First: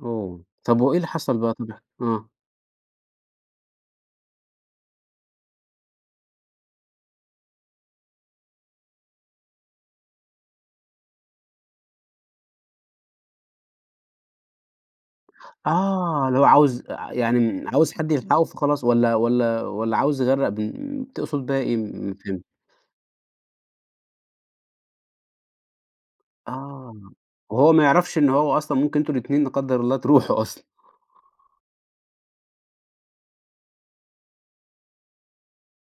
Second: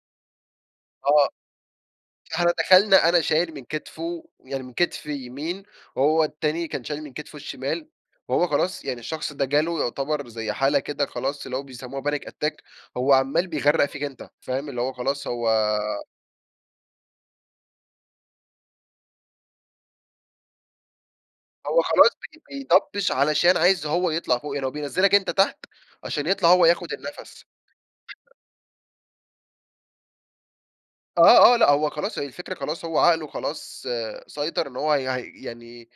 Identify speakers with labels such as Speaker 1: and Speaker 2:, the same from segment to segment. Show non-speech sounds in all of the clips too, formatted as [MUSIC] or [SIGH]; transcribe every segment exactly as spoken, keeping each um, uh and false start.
Speaker 1: أوه، طب و إيه اللي
Speaker 2: آه،
Speaker 1: حصل بقي؟ طب اح آه.
Speaker 2: إحنا دخلنا، أنا شايل من كتفُه، يعني من كتف يمين، وهو التاني كان شايل من كتفُه الشمال، وهو خلاص يعني الشخص ده جاله يعتبر زي حالة كده خلاص اللي هو بيسموها Panic Attack، هو عمال بيغرّق فيك أنت فاهم؟ اللي هو خلاص هو
Speaker 1: آه، اللي هو عاوز آآ يعني عاوز حد يلحقه، فخلاص والّا والّا والّا عاوز يغرَّق بال تقصُد بيها إيه؟
Speaker 2: هو خلاص
Speaker 1: ما فهمت
Speaker 2: بي بيضبش؛ علشان عايز هو يطلع فوقي، لو بينزّلك أنت تحت؛ عشان يطلع هو ياخد
Speaker 1: آه،
Speaker 2: النفس.
Speaker 1: وهو ما يعرفش إن هو أصلًا ممكن أنتم الاتنين لا قدر الله تروحوا أصلًا
Speaker 2: آه، آه لأ، هو خلاص هي الفكرة خلاص، هو عقله خلاص سيطر إن هو يع يعني،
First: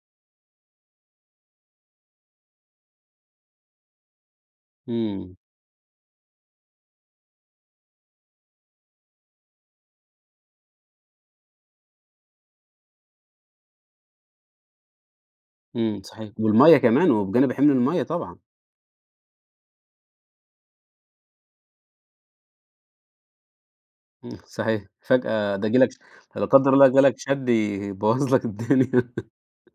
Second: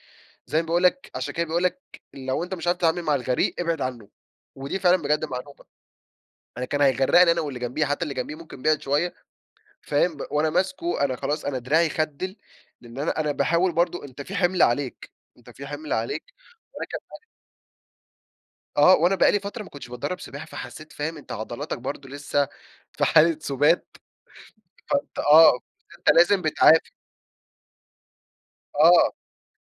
Speaker 2: زي ما باقول لك؛ عشان كده بيقول لك: "لو أنت مش عارف تتعامل مع الغريق، ابعد عنه"، ودي فعلًا بجد
Speaker 1: إمم.
Speaker 2: معلومة أنا كان هيغرّقني أنا واللي جمبيه، حتى اللي جمبيه ممكن بِعِد شوية، فاهم؟ وأنا ماسكه، أنا خلاص أنا دراعي خدِّل؛ لأن أنا أنا باحاول برضه، أنت في حمل عليك، أنت في حمل
Speaker 1: إمم، صحيح
Speaker 2: عليك،
Speaker 1: والمَيَّة
Speaker 2: وأنا كان
Speaker 1: كمان،
Speaker 2: بقا
Speaker 1: وبجانب حِمل المَيَّة طبعًا.
Speaker 2: آه، وأنا بقى لي فترة ما كُنتش باتدرب سباحة، فحسيت فاهم أنت عضلاتك برضه لسه في حالة سُبات،
Speaker 1: إمم، صحيح
Speaker 2: فأنت
Speaker 1: فجأة
Speaker 2: آه،
Speaker 1: ده ييجي لك
Speaker 2: أنت لازم
Speaker 1: فلا قدر الله
Speaker 2: بتعافر.
Speaker 1: جالك شد يبوّظ لك الدنيا،
Speaker 2: آه،
Speaker 1: [LAUGHS]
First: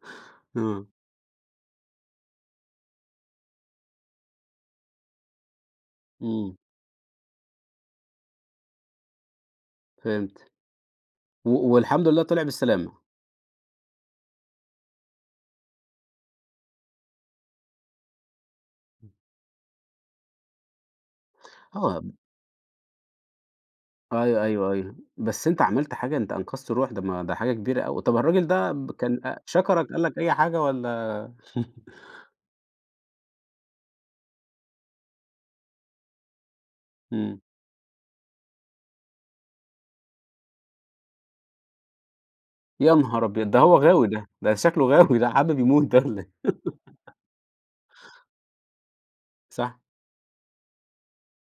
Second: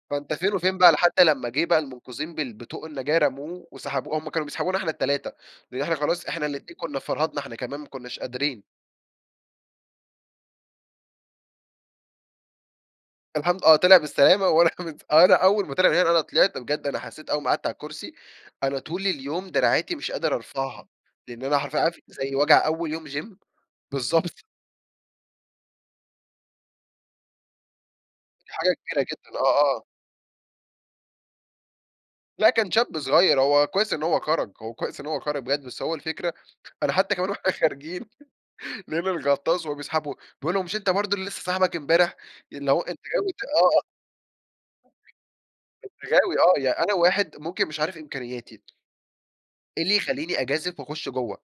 Speaker 2: فأنت فين وفين
Speaker 1: آه.
Speaker 2: بقى، لحد لّما جيه بقى المُنقذين بال بطوق النجاة رموه وسحبوا، هم كانوا بيسحبونا إحنا التلاتة؛ لأن إحنا خلاص إحنا
Speaker 1: إمم.
Speaker 2: الاتنين كنا فرهدنا إحنا كمان، ما كُناش قادرين.
Speaker 1: فهمت، و والحمد لله طلع بالسلامة.
Speaker 2: الحمد آه، طلع بالسلامة وأنا مت أنا أول ما طلع من هنا، أنا طلعت بجد، أنا حسيت أول ما قعدت على الكرسي، أنا طول
Speaker 1: امم
Speaker 2: اليوم دراعاتي مش قادر أرفعها؛ لإن أنا حرفيًا عارف
Speaker 1: آه.
Speaker 2: زي وجع أول يوم جيم؟
Speaker 1: أيوة،
Speaker 2: بالضبط.
Speaker 1: أيوة، أيوة، بس أنت عملت حاجة، أنت أنقذت روح، ده ما ده حاجة كبيرة أوي. طب
Speaker 2: دي
Speaker 1: الراجل ده
Speaker 2: حاجة
Speaker 1: ب
Speaker 2: كبيرة
Speaker 1: كان
Speaker 2: جدًا،
Speaker 1: أ
Speaker 2: آه، آه.
Speaker 1: شكرك، قال لك أي حاجة والّا؟ [CHUCKLES]
Speaker 2: لأ، كان شاب صغير، هو كويس إن هو خرج، هو كويس إن هو خرج بجد، بس هو الفكرة، أنا حتى كمان
Speaker 1: إمم.
Speaker 2: واحنا خارجين [CHUCKLES] لقينا الغطاس وهو بيسحبه بيقول له: "مش أنتَ برضه اللي لسه ساحبك أمبارح؟" اللي هو
Speaker 1: يا
Speaker 2: أنت
Speaker 1: نهار
Speaker 2: غاوي ت
Speaker 1: أبيض، ده هو
Speaker 2: آه، آه.
Speaker 1: غاوي ده، ده شكله غاوي ده، حابب يموت ده
Speaker 2: أنت
Speaker 1: والّا إيه؟
Speaker 2: غاوي آه، يعني أنا
Speaker 1: [LAUGHS]
Speaker 2: واحد ممكن مش عارف إمكانياتي. [TSK]
Speaker 1: صح.
Speaker 2: إيه اللي يخليني أجازف وأخُش جوه؟